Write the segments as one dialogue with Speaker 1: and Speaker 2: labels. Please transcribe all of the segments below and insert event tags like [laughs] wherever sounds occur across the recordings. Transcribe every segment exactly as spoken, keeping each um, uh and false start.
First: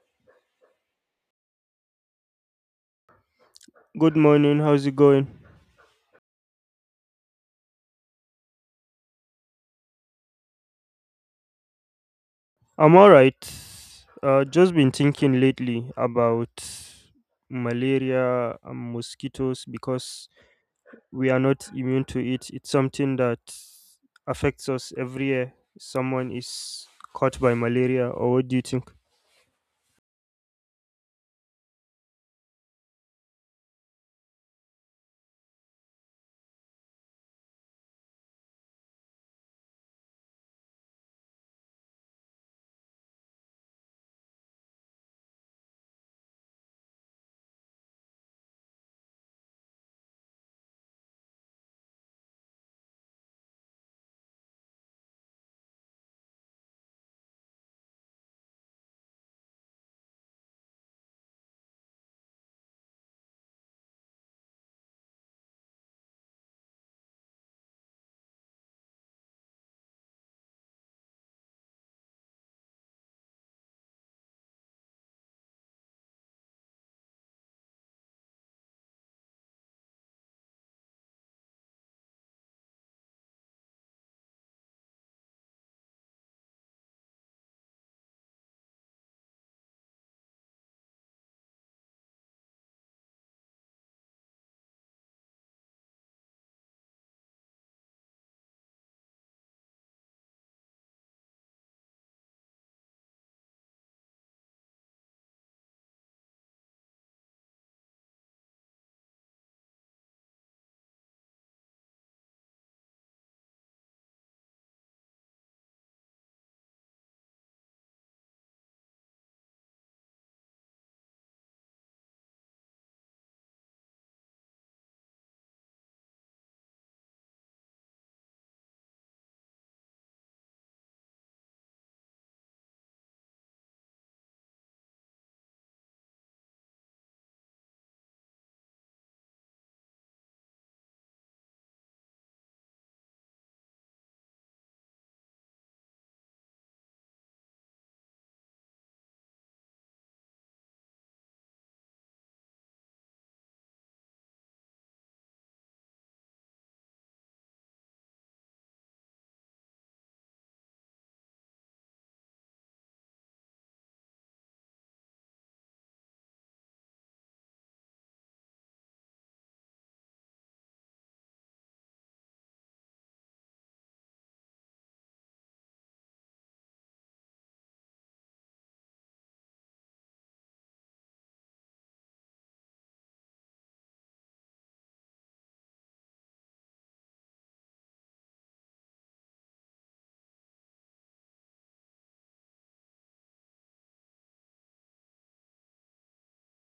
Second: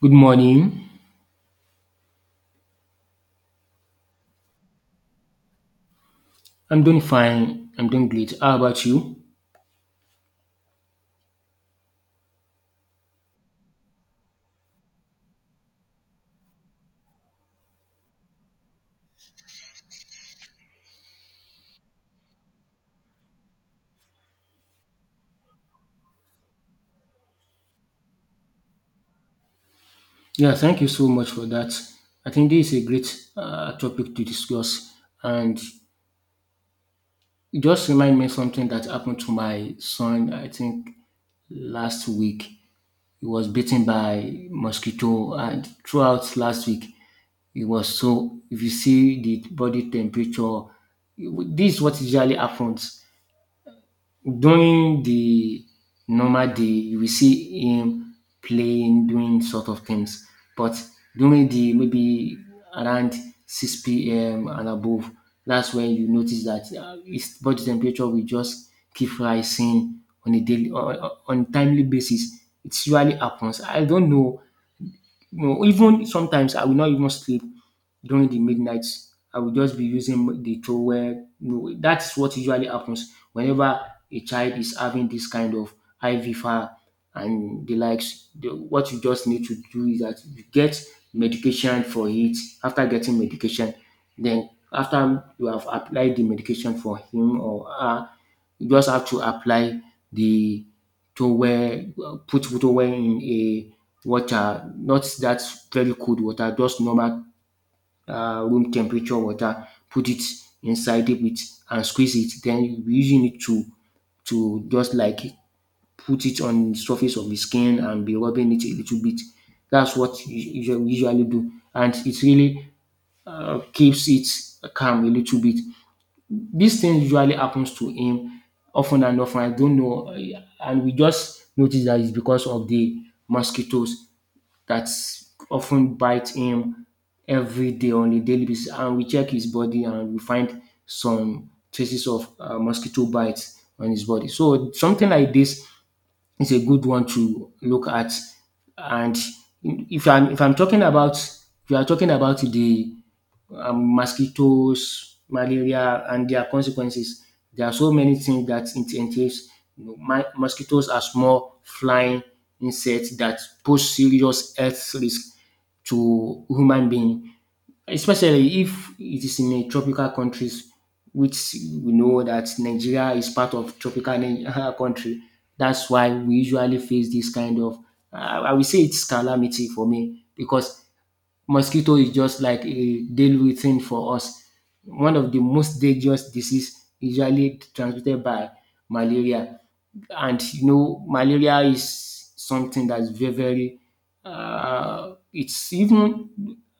Speaker 1: Good morning.
Speaker 2: Good morning. How's it going?
Speaker 1: I'm doing fine. I'm doing great. How about you?
Speaker 2: I'm all right. Uh, just been thinking lately about malaria and mosquitoes because we are not immune to it. It's something that affects us every year. Someone is caught by malaria, or what do you think?
Speaker 1: Yeah, thank you so much for that. I think this is a great uh, topic to discuss, and it just remind me something that happened to my son. I think last week he was bitten by mosquito, and throughout last week it was so if you see the body temperature, this is what usually happens. During the normal day, you will see him playing, doing sort of things. But during the maybe around six p m and above, that's when you notice that uh, his body temperature will just keep rising on a daily, on, on timely basis. It usually happens. I don't know, you know, even sometimes I will not even sleep during the midnight. I will just be using the towel. You know, that's what usually happens whenever a child is having this kind of I V fever and the likes. The, what you just need to do is that you get medication for it. After getting medication, then after you have applied the medication for him or her, you just have to apply the towel, uh, put towel in a water, not that very cold water, just normal um room temperature water, put it inside it with, and squeeze it. Then you be using it to to just like put it on the surface of the skin and be rubbing it a little bit. That's what you usually we usually do, and it really um keeps it calm a little bit. This thing usually happens to him often and often. I don't know, uh, and we just notice that it's because of the mosquitoes that often bite him every day on a daily basis. And we check his body and we find some traces of uh, mosquito bites on his body. So something like this is a good one to look at. And if I'm if I'm talking about if you are talking about the um, mosquitoes, malaria, and their consequences. There are so many things that it entails. You know, my, mosquitoes are small flying insects that pose serious health risk to human being, especially if it is in a tropical countries, which we know that Nigeria is part of tropical ni- [laughs] country. That's why we usually face this kind of, uh, I will say it's calamity for me, because mosquito is just like a daily thing for us. One of the most dangerous disease usually transmitted by malaria, and you know malaria is something that's very very uh, it's even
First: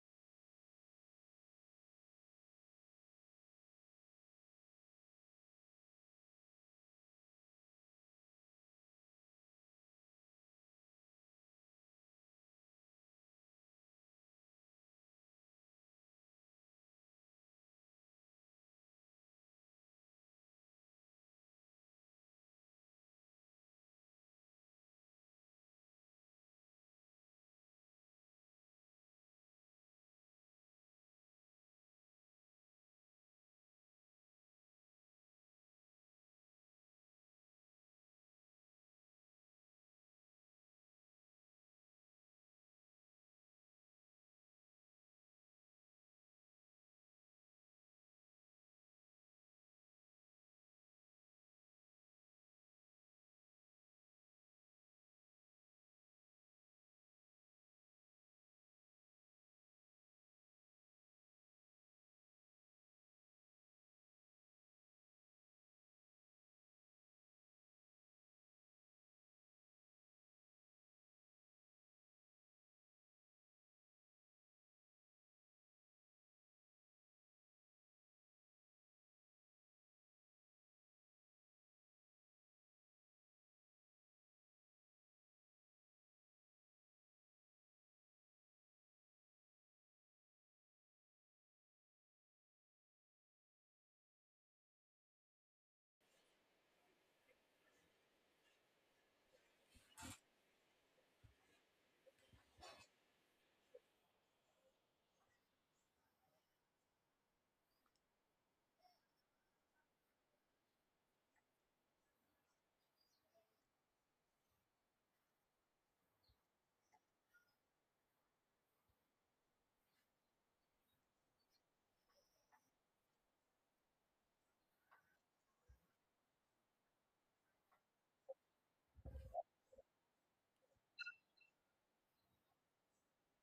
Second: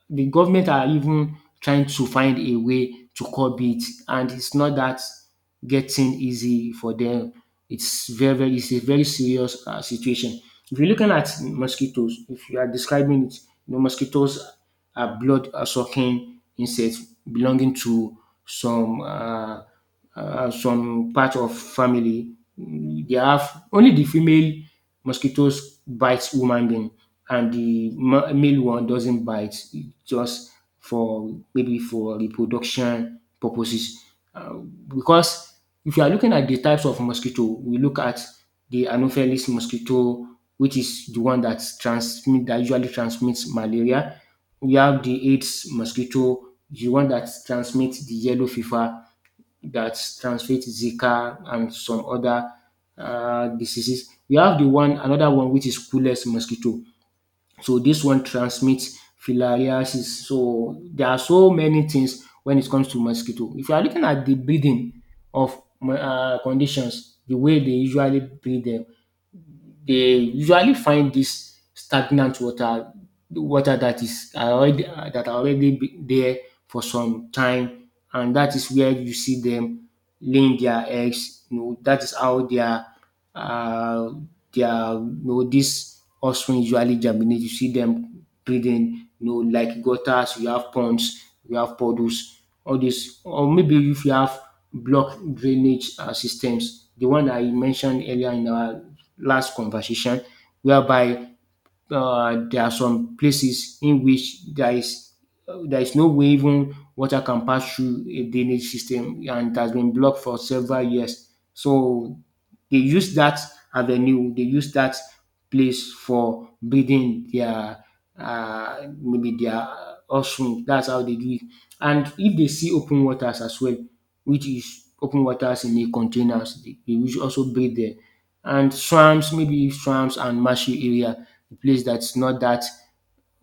Speaker 1: the government are even trying to find a way to curb it, and it's not that getting easy for them. It's very very it's a very serious uh, situation. If you're looking at mosquitoes, if you are describing it, you know mosquitoes are blood uh, sucking insects belonging to some uh, uh, some part of family. They have only the female mosquitoes bites human being, and the ma- male one doesn't bite, just for maybe for reproduction purposes, uh, because if you are looking at the types of mosquito, we look at the anopheles mosquito, which is the one that transmit that usually transmits malaria. We have the AIDS mosquito, the one that transmits the yellow fever, that transmit Zika and some other um diseases. We have the one another one, which is Culex mosquito. So this one transmits filariasis. So there are so many things when it comes to mosquito. If you are looking at the breeding of um conditions, the way they usually breed them, they usually find this stagnant water, water that is already that are already be- there for some time, and that is where you see them laying their eggs. You know, that is how their uh, their you know this offspring usually germinate. You see them breeding. You know, like gutters, you have ponds, you have puddles, all this, or maybe if you have block drainage uh, systems, the one I mentioned earlier in our last conversation whereby um there are some places in which there is uh, there is no way even water can pass through a drainage system, and it has been blocked for several years. So they use that avenue, they use that place for breeding their uh, maybe their offspring. That's how they do it. And if they see open waters as well, which is open waters in the containers, they, they will also breed there. And swamps, maybe swamps and marshy areas, a place that's not that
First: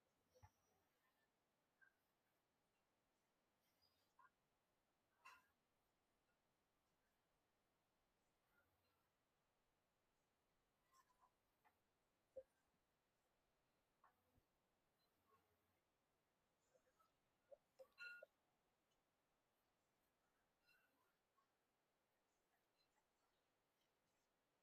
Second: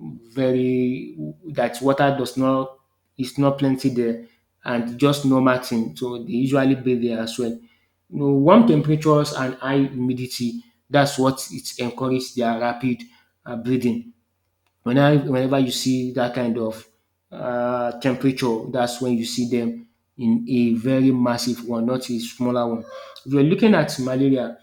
Speaker 1: very, that water does not, it's not plenty there, and just normal thing. So they usually bathe there as well. You know, warm temperatures and high humidity, that's what it encourages their rapid uh, breathing. Whenever, whenever you see that kind of uh, temperature, that's when you see them in a very massive one, not a smaller one. If you're looking at malaria,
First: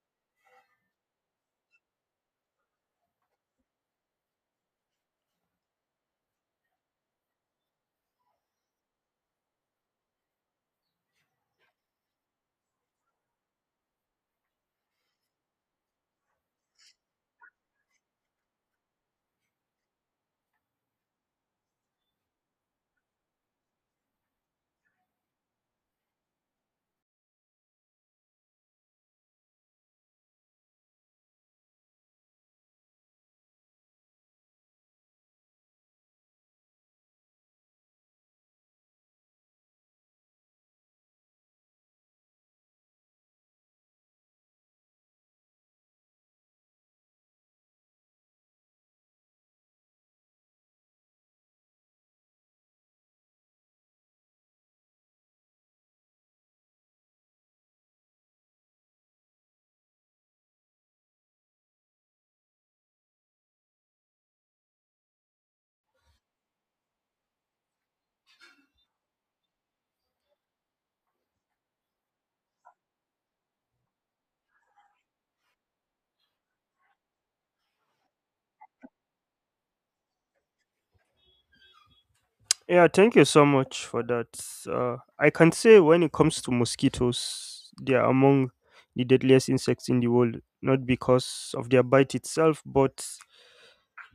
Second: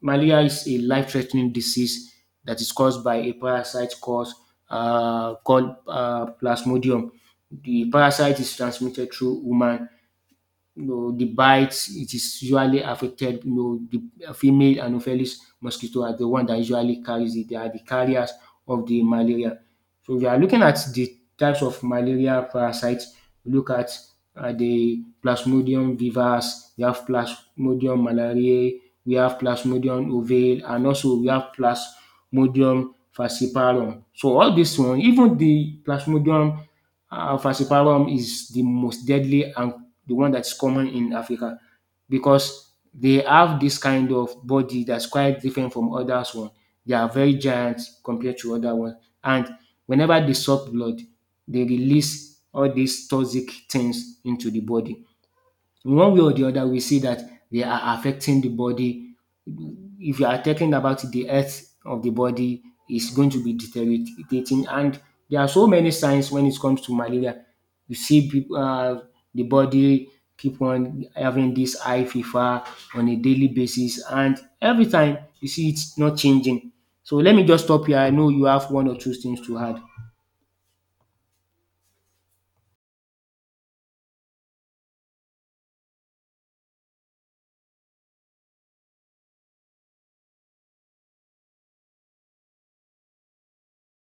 Speaker 1: malaria is a life-threatening disease that is caused by a parasite called, uh, called uh, Plasmodium. The parasite is transmitted through human, you know, the bites. It is usually affected, you know, the female anopheles mosquito are the one that usually carries it. They are the carriers of the malaria. So we are looking at the types of malaria parasites. We look at uh, the Plasmodium vivax, we have Plasmodium malariae, we have Plasmodium ovale, and also we have Plasmodium falciparum. So all this one, even the Plasmodium uh, falciparum is the most deadly and the one that's common in Africa, because they have this kind of body that's quite different from others one. They are very giant compared to other ones. And whenever they suck blood, they release all these toxic things into the body. One way or the other, we see that they are affecting the body. If you are talking about the health of the body, is going to be deteriorating. And there are so many signs when it comes to malaria. You see people, uh, the body keep on having this high fever on a daily basis, and every time you see it's not changing. So let me just stop here. I know you have one or two things to add.
Speaker 2: Yeah, thank you so much for that. Uh, I can say when it comes to mosquitoes, they are among the deadliest insects in the world, not because of their bite itself, but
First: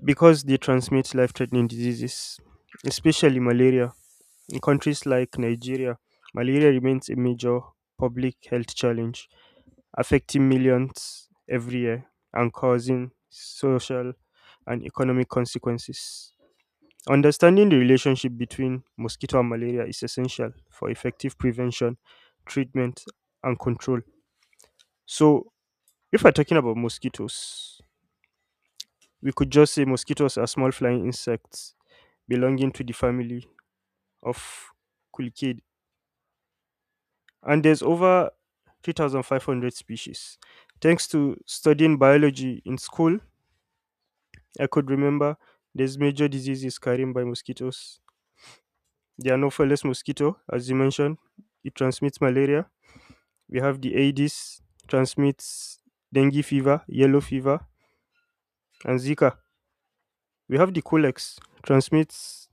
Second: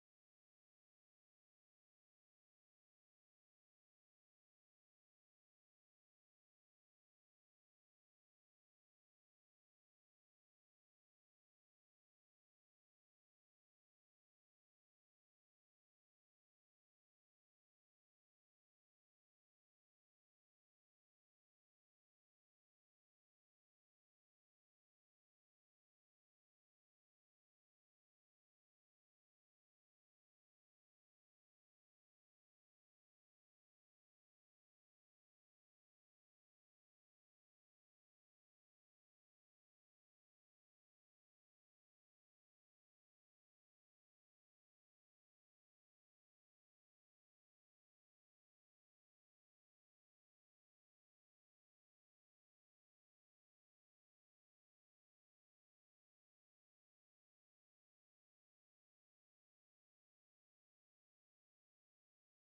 Speaker 2: because they transmit life threatening diseases, especially malaria. In countries like Nigeria, malaria remains a major public health challenge, affecting millions every year and causing social and economic consequences. Understanding the relationship between mosquito and malaria is essential for effective prevention, treatment, and control. So, if we're talking about mosquitoes, we could just say mosquitoes are small flying insects belonging to the family of Kulkid, and there's over three thousand five hundred species. Thanks to studying biology in school, I could remember there's major diseases carried by mosquitoes. The Anopheles mosquito, as you mentioned, it transmits malaria. We have the Aedes, transmits dengue fever, yellow fever, and Zika. We have the Colex, transmits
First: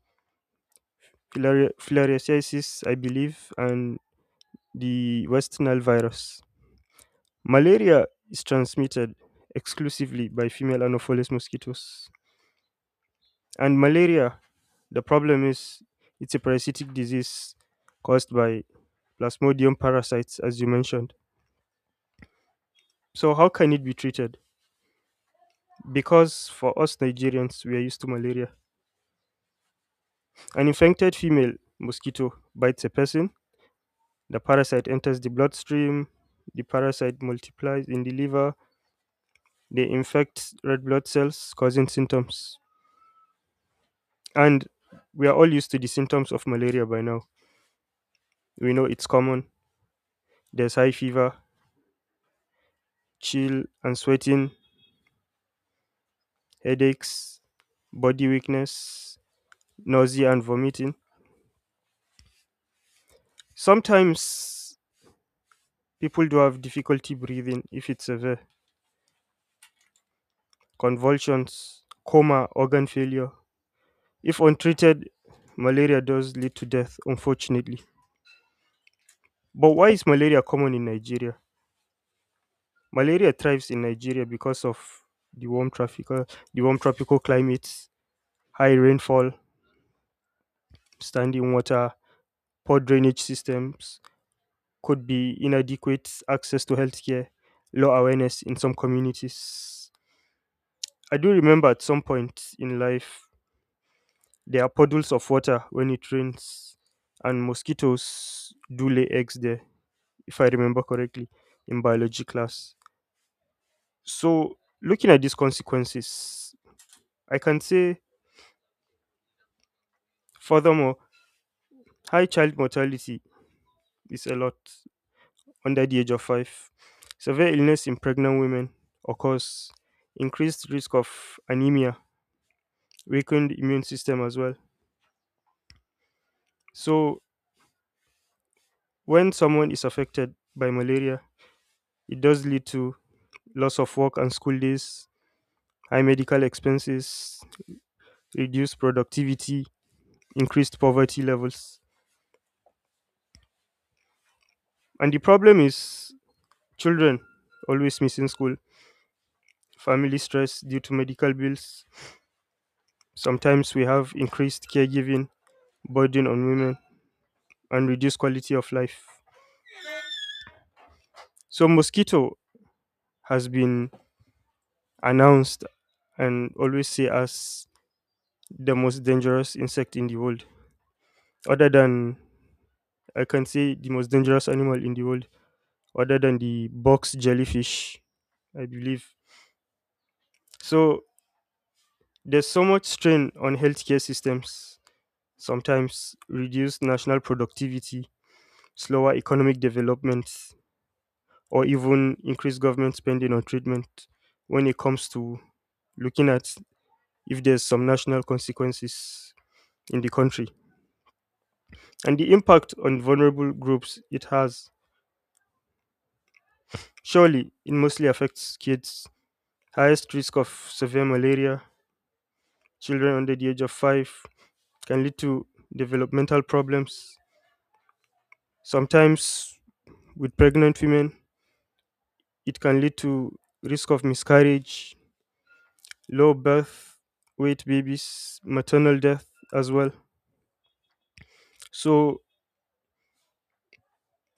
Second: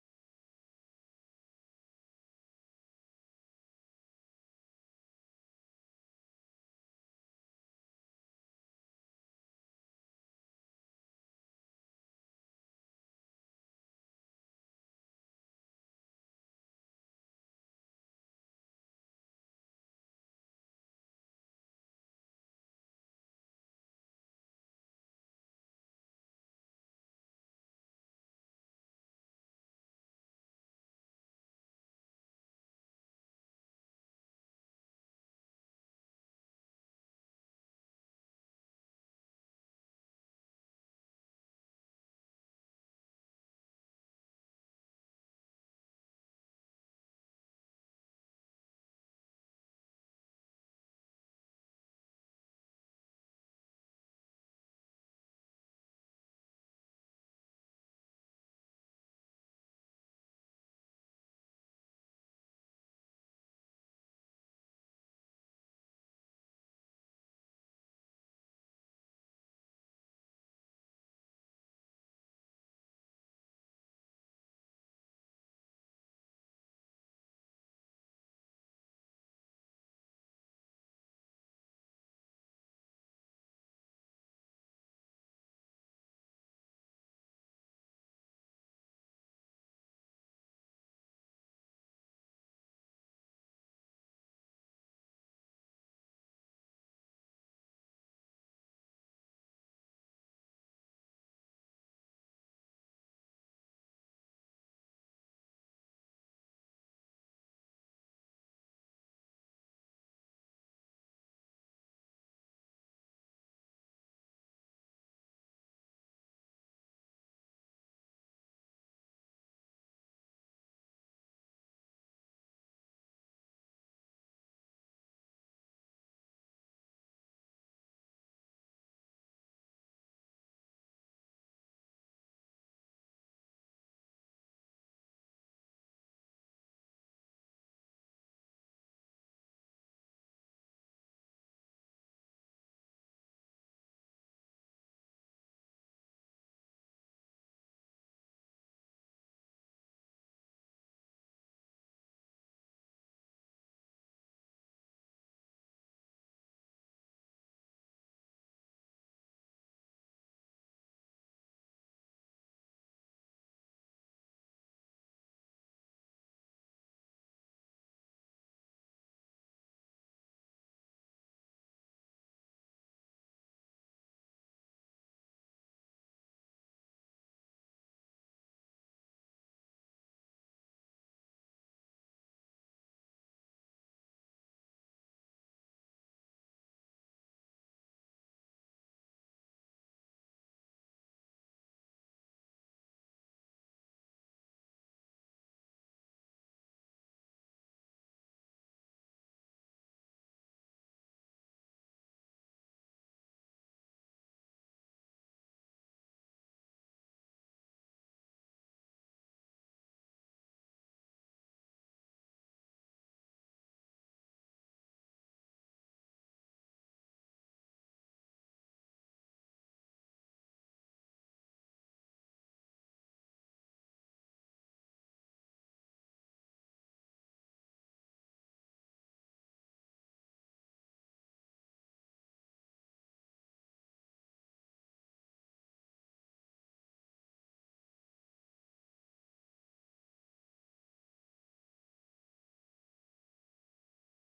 Speaker 2: filari- filariasis, I believe, and the West Nile virus. Malaria is transmitted exclusively by female Anopheles mosquitoes. And malaria, the problem is it's a parasitic disease caused by Plasmodium parasites, as you mentioned. So, how can it be treated? Because for us Nigerians, we are used to malaria. An infected female mosquito bites a person, the parasite enters the bloodstream, the parasite multiplies in the liver, they infect red blood cells, causing symptoms. And we are all used to the symptoms of malaria by now. We know it's common. There's high fever, chill and sweating, headaches, body weakness, nausea and vomiting. Sometimes people do have difficulty breathing if it's severe, convulsions, coma, organ failure. If untreated, malaria does lead to death, unfortunately. But why is malaria common in Nigeria? Malaria thrives in Nigeria because of the warm tropical, the warm tropical climates. High rainfall, standing water, poor drainage systems could be inadequate access to healthcare, low awareness in some communities. I do remember at some point in life, there are puddles of water when it rains, and mosquitoes do lay eggs there, if I remember correctly, in biology class. So, looking at these consequences, I can say, furthermore, high child mortality is a lot, under the age of five. Severe illness in pregnant women occurs, increased risk of anemia, weakened immune system as well. So, when someone is affected by malaria, it does lead to loss of work and school days, high medical expenses, reduced productivity, increased poverty levels. And the problem is children always missing school, family stress due to medical bills. Sometimes we have increased caregiving burden on women and reduce quality of life. So mosquito has been announced and always say as the most dangerous insect in the world. Other than, I can say, the most dangerous animal in the world, other than the box jellyfish, I believe. So there's so much strain on healthcare systems, sometimes reduced national productivity, slower economic development, or even increased government spending on treatment when it comes to looking at if there's some national consequences in the country and the impact on vulnerable groups it has. Surely it mostly affects kids. Highest risk of severe malaria, children under the age of five, can lead to developmental problems. Sometimes with pregnant women, it can lead to risk of miscarriage, low birth weight babies, maternal death as well. So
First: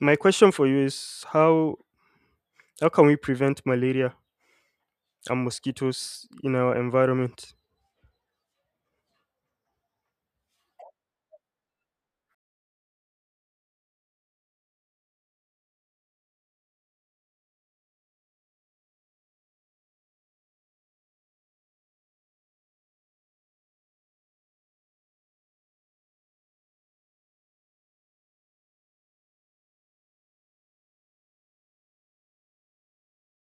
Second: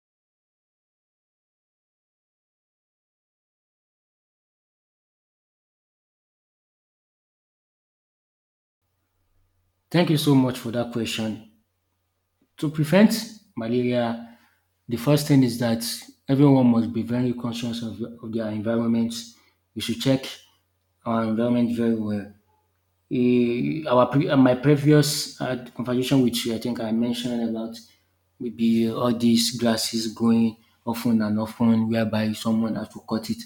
Speaker 2: my question for you is how how can we prevent malaria and mosquitoes in our environment.
Speaker 1: Thank you so much for that question. To prevent malaria, the first thing is that everyone must be very conscious of, of their environment. We should check our environment very well. Eh, our pre- uh, my previous uh, conversation with you, I think I mentioned about maybe all these grasses growing often and often, whereby someone has to cut it.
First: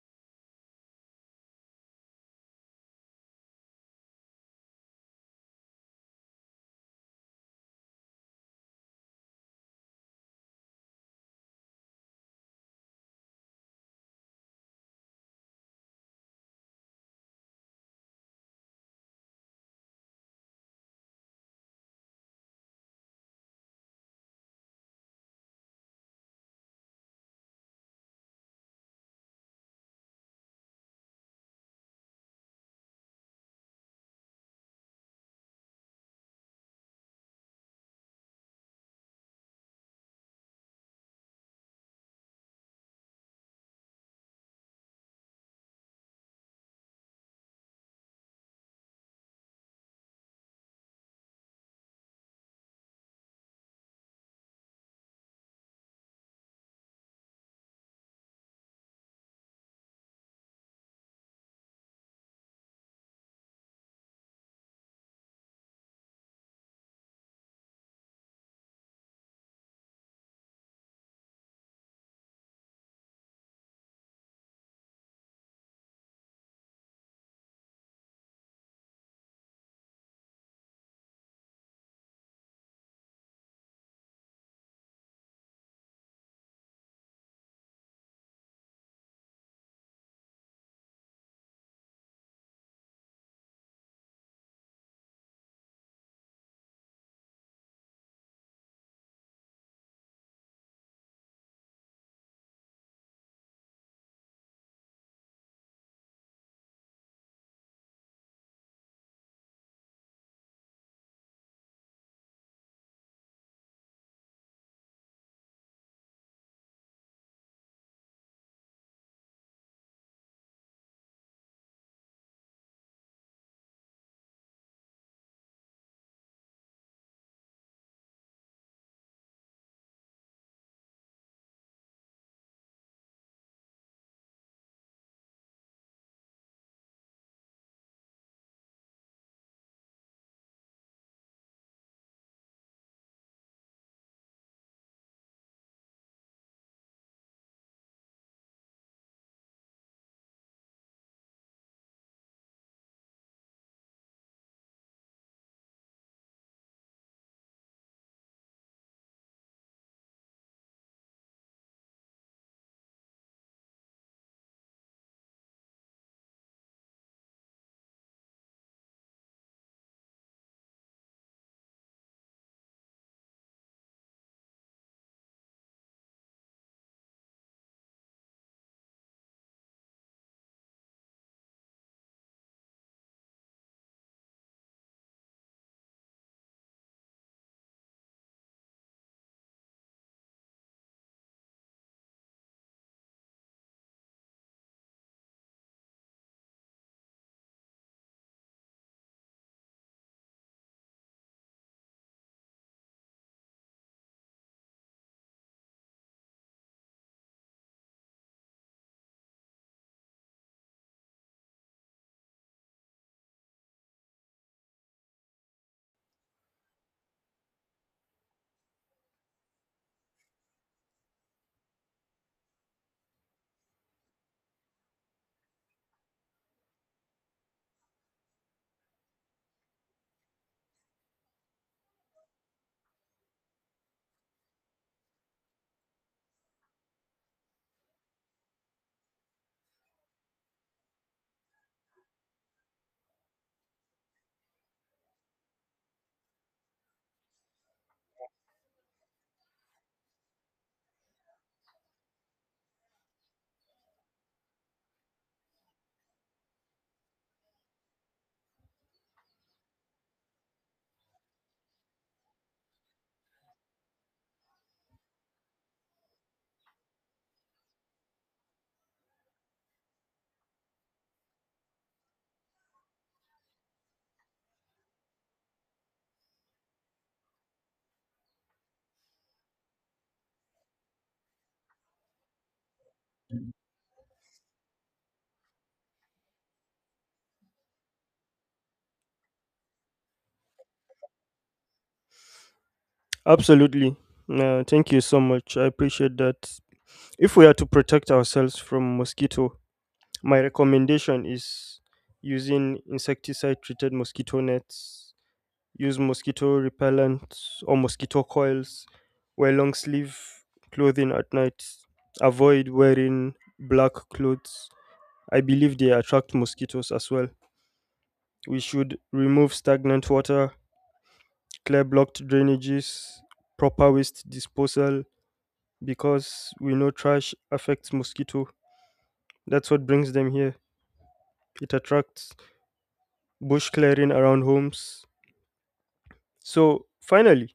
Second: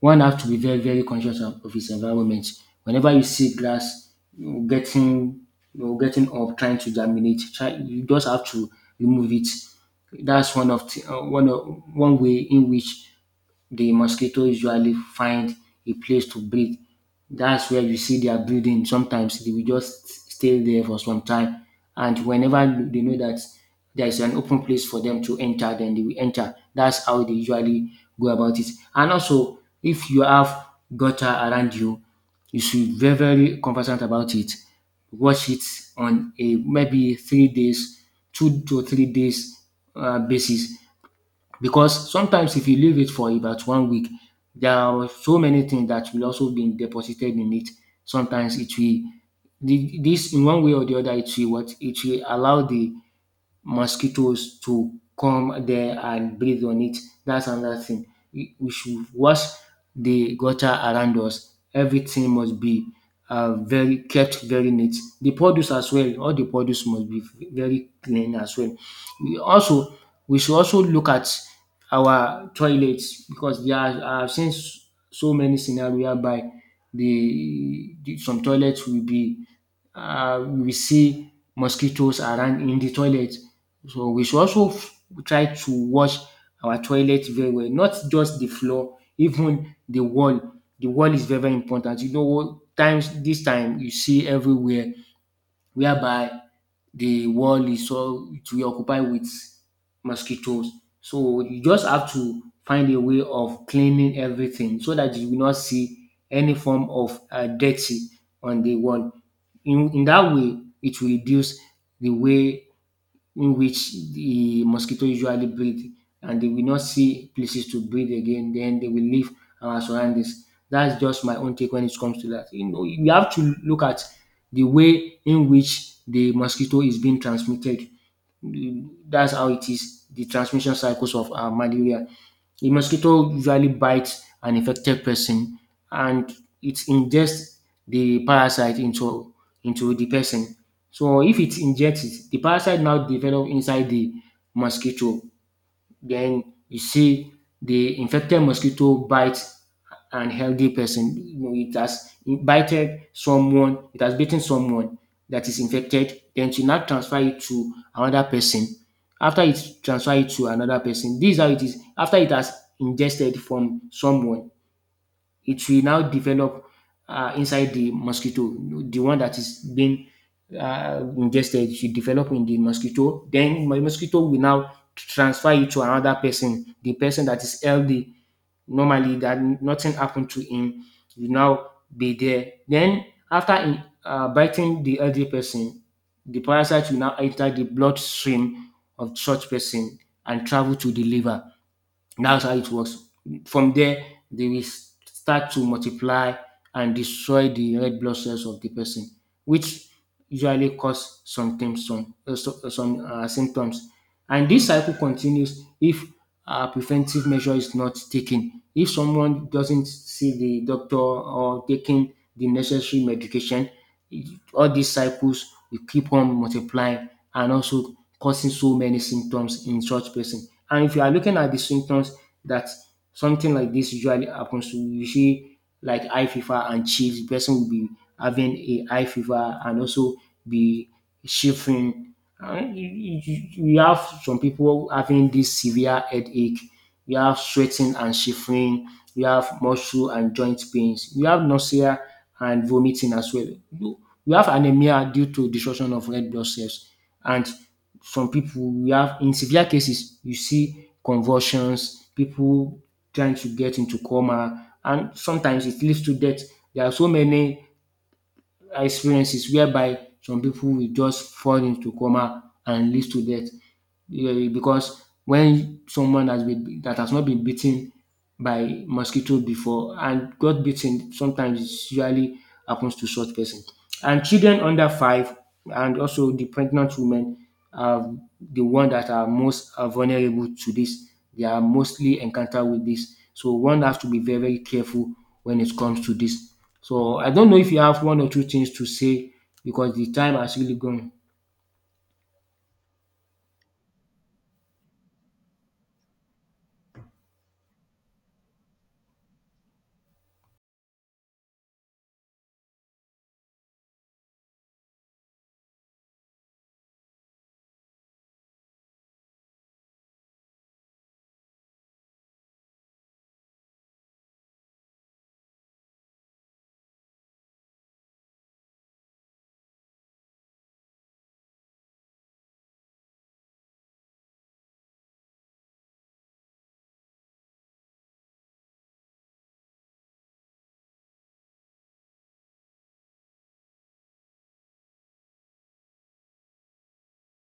Speaker 1: One has to be very, very conscious of of his environment. Whenever you see grass getting, you know, getting up, trying to germinate, try, you just have to remove it. That's one of the, uh, one of, one way in which the mosquito usually find a place to breed. That's where you see their breeding. Sometimes they will just stay there for some time, and whenever they know that there is an open place for them to enter, then they will enter. That's how they usually go about it. And also, if you have gutter around you, you should be very very conversant about it. Wash it on a maybe three days, two to three days uh, basis, because sometimes if you leave it for about one week, there are so many things that will also be deposited in it. Sometimes it will the, this in one way or the other, it will what it will allow the mosquitoes to come there and breathe on it. That's another thing. We we should wash the gutter around us. Everything must be uh, very kept very neat. The produce as well, all the produce must be very clean as well. We also we should also look at our toilets, because there are I've seen s- so many scenario by the, the some toilets will be uh, we see mosquitoes around in the toilet. So we should also f- try to wash our toilet very well, not just the floor, [laughs] even the wall. The wall is very, very important. You know, what times this time you see everywhere whereby the wall is all to be occupied with mosquitoes. So you just have to find a way of cleaning everything so that you will not see any form of uh, dirty on the wall. In, in that way, it will reduce the way in which the mosquito usually breed, and they will not see places to breed again. Then they will leave our surroundings. That's just my own take when it comes to that. You know, we have to look at the way in which the mosquito is being transmitted. That's how it is, the transmission cycles of uh, malaria. A mosquito usually bites an infected person and it ingests the parasite into into the person. So if it injects it, the parasite now develop inside the mosquito, then you see the infected mosquito bite an healthy person. You know, it has bited someone, it has bitten someone that is infected. Then to now transfer it to another person. After it transfer it to another person, this is how it is. After it has ingested from someone, it will now develop uh, inside the mosquito. The one that is being uh, ingested, it should develop in the mosquito. Then my mosquito will now transfer it to another person. The person that is healthy, normally that nothing happened to him, will now be there. Then after in, uh, biting the healthy person, the parasite will now enter the bloodstream of such person and travel to the liver. That's how it works. From there, they will start to multiply and destroy the red blood cells of the person, which usually cause some things, some, uh, so- uh, some uh, symptoms. And this cycle continues if a preventive measure is not taken. If someone doesn't see the doctor or taking the necessary medication, it- all these cycles will keep on multiplying and also causing so many symptoms in such person. And if you are looking at the symptoms that something like this usually happens to, you see like high fever and chills. The person will be having a high fever and also be shivering. And you, you, you you have some people having this severe headache, you have sweating and shivering, you have muscle and joint pains, you have nausea and vomiting as well. You, you have anemia due to destruction of red blood cells, and some people we have in severe cases you see convulsions, people trying to get into coma, and sometimes it leads to death. There are so many experiences whereby some people will just fall into coma and leads to death, um because when someone has been that has not been beaten by mosquito before and got bitten, sometimes it usually happens to such person. And children under five and also the pregnant women are the one that are most uh, vulnerable to this. They are mostly encounter with this. So one has to be very, very careful when it comes to this. So I don't know if you have one or two things to say, because the time has really gone.
Speaker 2: Absolutely. Uh, thank you so much. I appreciate that. If we are to protect ourselves from mosquito, my recommendation is using insecticide treated mosquito nets, use mosquito repellent or mosquito coils, wear long sleeve clothing at night, avoid wearing black clothes. I believe they attract mosquitoes as well. We should remove stagnant water, clear blocked drainages, proper waste disposal because we know trash affects mosquito. That's what brings them here. It attracts bush clearing around homes. So finally,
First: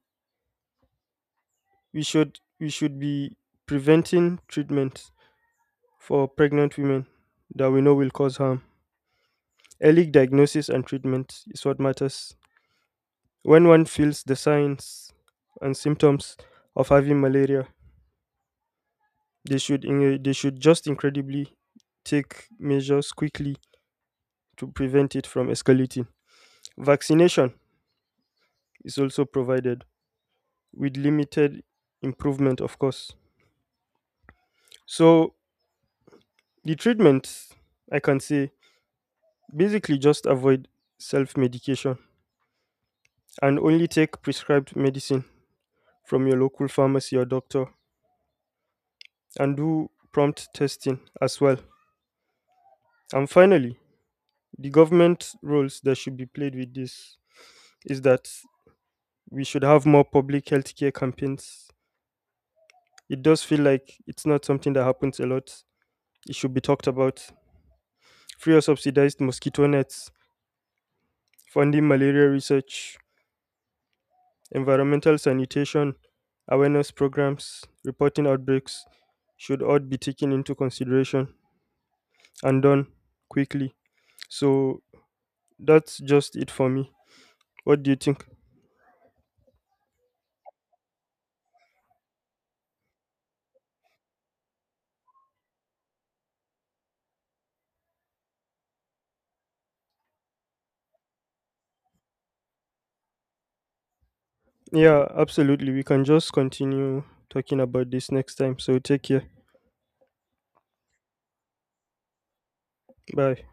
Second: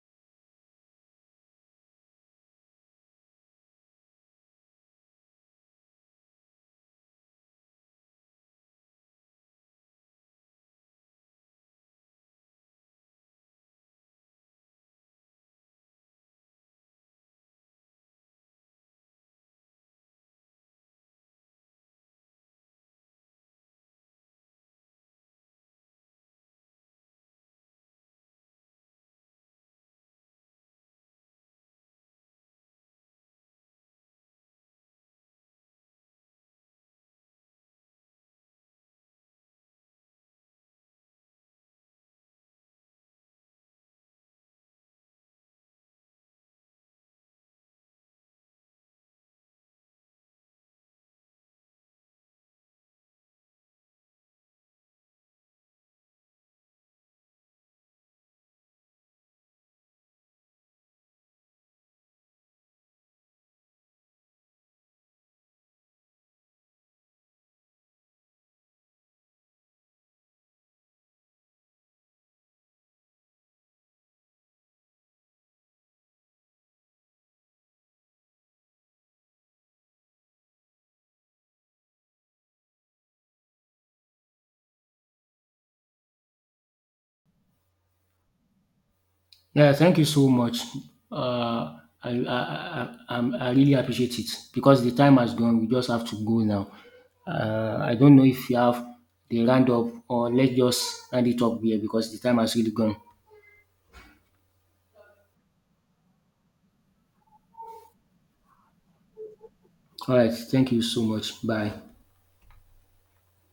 Speaker 2: we should we should be preventing treatment for pregnant women that we know will cause harm. Early diagnosis and treatment is what matters. When one feels the signs and symptoms of having malaria, they should in- uh, they should just incredibly take measures quickly to prevent it from escalating. Vaccination is also provided with limited improvement, of course. So the treatments, I can say, basically just avoid self-medication and only take prescribed medicine from your local pharmacy or doctor and do prompt testing as well. And finally, the government roles that should be played with this is that we should have more public healthcare campaigns. It does feel like it's not something that happens a lot. It should be talked about. Free or subsidized mosquito nets, funding malaria research, environmental sanitation, awareness programs, reporting outbreaks should all be taken into consideration and done quickly. So that's just it for me. What do you think?
Speaker 1: Yeah, thank you so much. Uh, I, I, I, I'm- I really appreciate it, because the time has gone. We just have to go now. Uh, I don't know if you have the roundup, or let's just round it up here, because the time has really gone.
Speaker 2: Yeah, absolutely. We can just continue talking about this next time. So take care.
Speaker 1: All right. Thank you so much. Bye.
Speaker 2: Bye.